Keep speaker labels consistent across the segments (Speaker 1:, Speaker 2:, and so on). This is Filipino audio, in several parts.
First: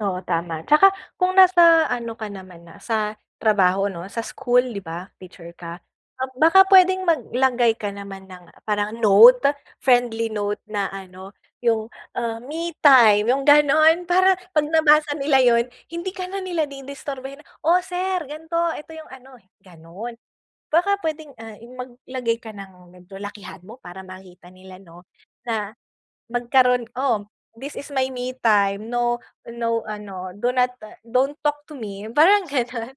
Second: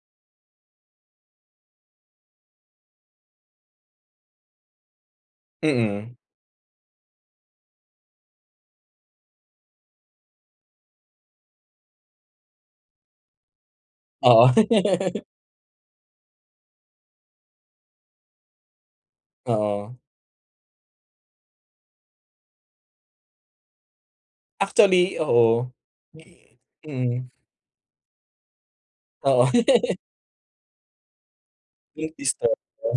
Speaker 1: Oo, tama. Tsaka kung nasa ano ka naman na sa trabaho, 'no, sa school, di ba? Teacher ka?
Speaker 2: Mm.
Speaker 1: Um, baka pwedeng maglagay ka naman ng parang note, friendly note na ano yung, ah, me time, yung gano'n. Para
Speaker 2: Oo.
Speaker 1: 'pag nabasa nila yun hindi ka na nila di-disturbohin, "Oh, sir, ganito. Eto yung ano,"
Speaker 2: Oo.
Speaker 1: gano'n. Baka pwedeng, ah, maglagay ka ng medyo lakihan mo para makita nila, 'no,
Speaker 2: Actually, oo.
Speaker 1: na magkaroon, "Oh,
Speaker 2: Mm.
Speaker 1: this is my me time, no
Speaker 2: Oo.
Speaker 1: no ano, do not don't talk to
Speaker 2: Do
Speaker 1: me,"
Speaker 2: not
Speaker 1: parang
Speaker 2: disturb
Speaker 1: ganun.
Speaker 2: oh.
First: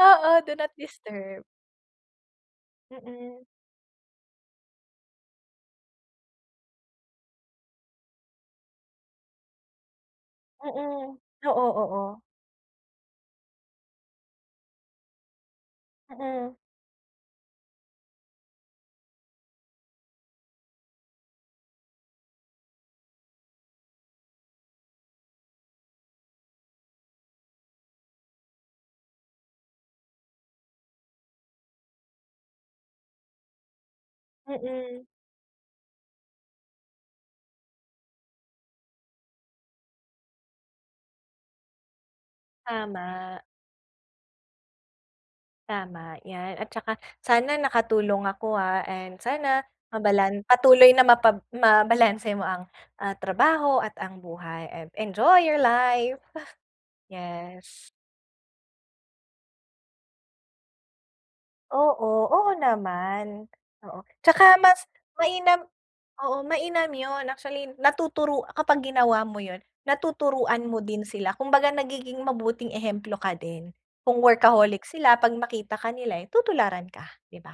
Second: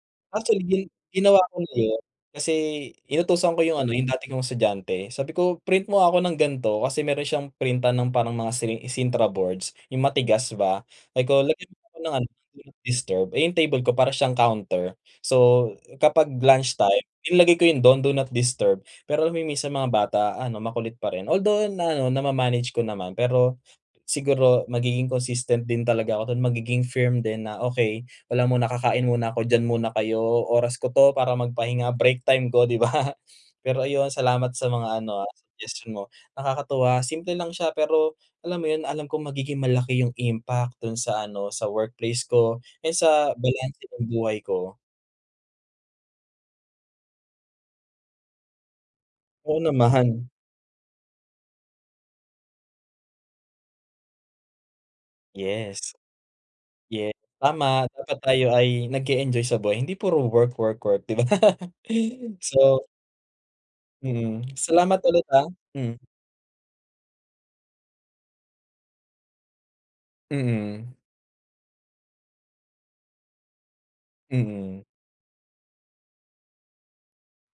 Speaker 1: Oo, do
Speaker 2: Actually,
Speaker 1: not
Speaker 2: gi ginawa
Speaker 1: disturb.
Speaker 2: ko na yun kasi
Speaker 1: Mm.
Speaker 2: inutusan ko yung ano, yung dati kong estudyante, sabi ko, "Print mo ako ng ganito," kasi meron siyang printan ng parang mga siling sintra boards, yung matigas ba
Speaker 1: Mm,
Speaker 2: sabi ko,
Speaker 1: oo,
Speaker 2: "Lagyan mo nga ng
Speaker 1: oo.
Speaker 2: ano do not disturb," eh yung table ko para siyang counter. So, kapag
Speaker 1: Mm.
Speaker 2: lunch time inilagay ko yung do'n do not disturb pero alam mo minsan mga bata ano, makulit pa rin although ano, nama-manage ko naman. Pero siguro magiging consistent din talaga ako dun, magiging firm din na, "Okey, wala muna. Kakain muna ako. Diyan muna kayo. Oras ko 'to para magpahinga, break time ko," di ba? Pero, ayun, salamat sa mga
Speaker 1: Mm.
Speaker 2: ano, ah, suggestion mo. Nakakatuwa simple lang siya pero, alam mo yun, alam ko magiging malaki yung impact dun sa ano, sa workplace ko and sa
Speaker 1: Tama.
Speaker 2: balanse ng buhay ko.
Speaker 1: Tama yan at tsaka sana nakatulong ako, ah, and
Speaker 2: Oo
Speaker 1: sana
Speaker 2: naman.
Speaker 1: mabalan patuloy na mapab mabalanse mo ang, ah, trabaho at ang buhay and enjoy your
Speaker 2: Yes.
Speaker 1: life.
Speaker 2: Ye tama,
Speaker 1: Yes.
Speaker 2: dapat tayo ay nag-e-enjoy sa buhay hindi puro work-work-work, di ba?
Speaker 1: Oo, oo
Speaker 2: So
Speaker 1: naman. Oo,
Speaker 2: Mm,
Speaker 1: tsaka mas
Speaker 2: salamat ulit, ah,
Speaker 1: mainam
Speaker 2: mm.
Speaker 1: oo, mainam yun. Actually, natuturu kapag ginawa mo yun, natuturuan mo
Speaker 2: Mm.
Speaker 1: din sila, kumbaga nagiging mabuting ehemplo ka din. Kung
Speaker 2: Mm.
Speaker 1: workaholic sila 'pag makita ka nila eh, tutularan ka, di ba?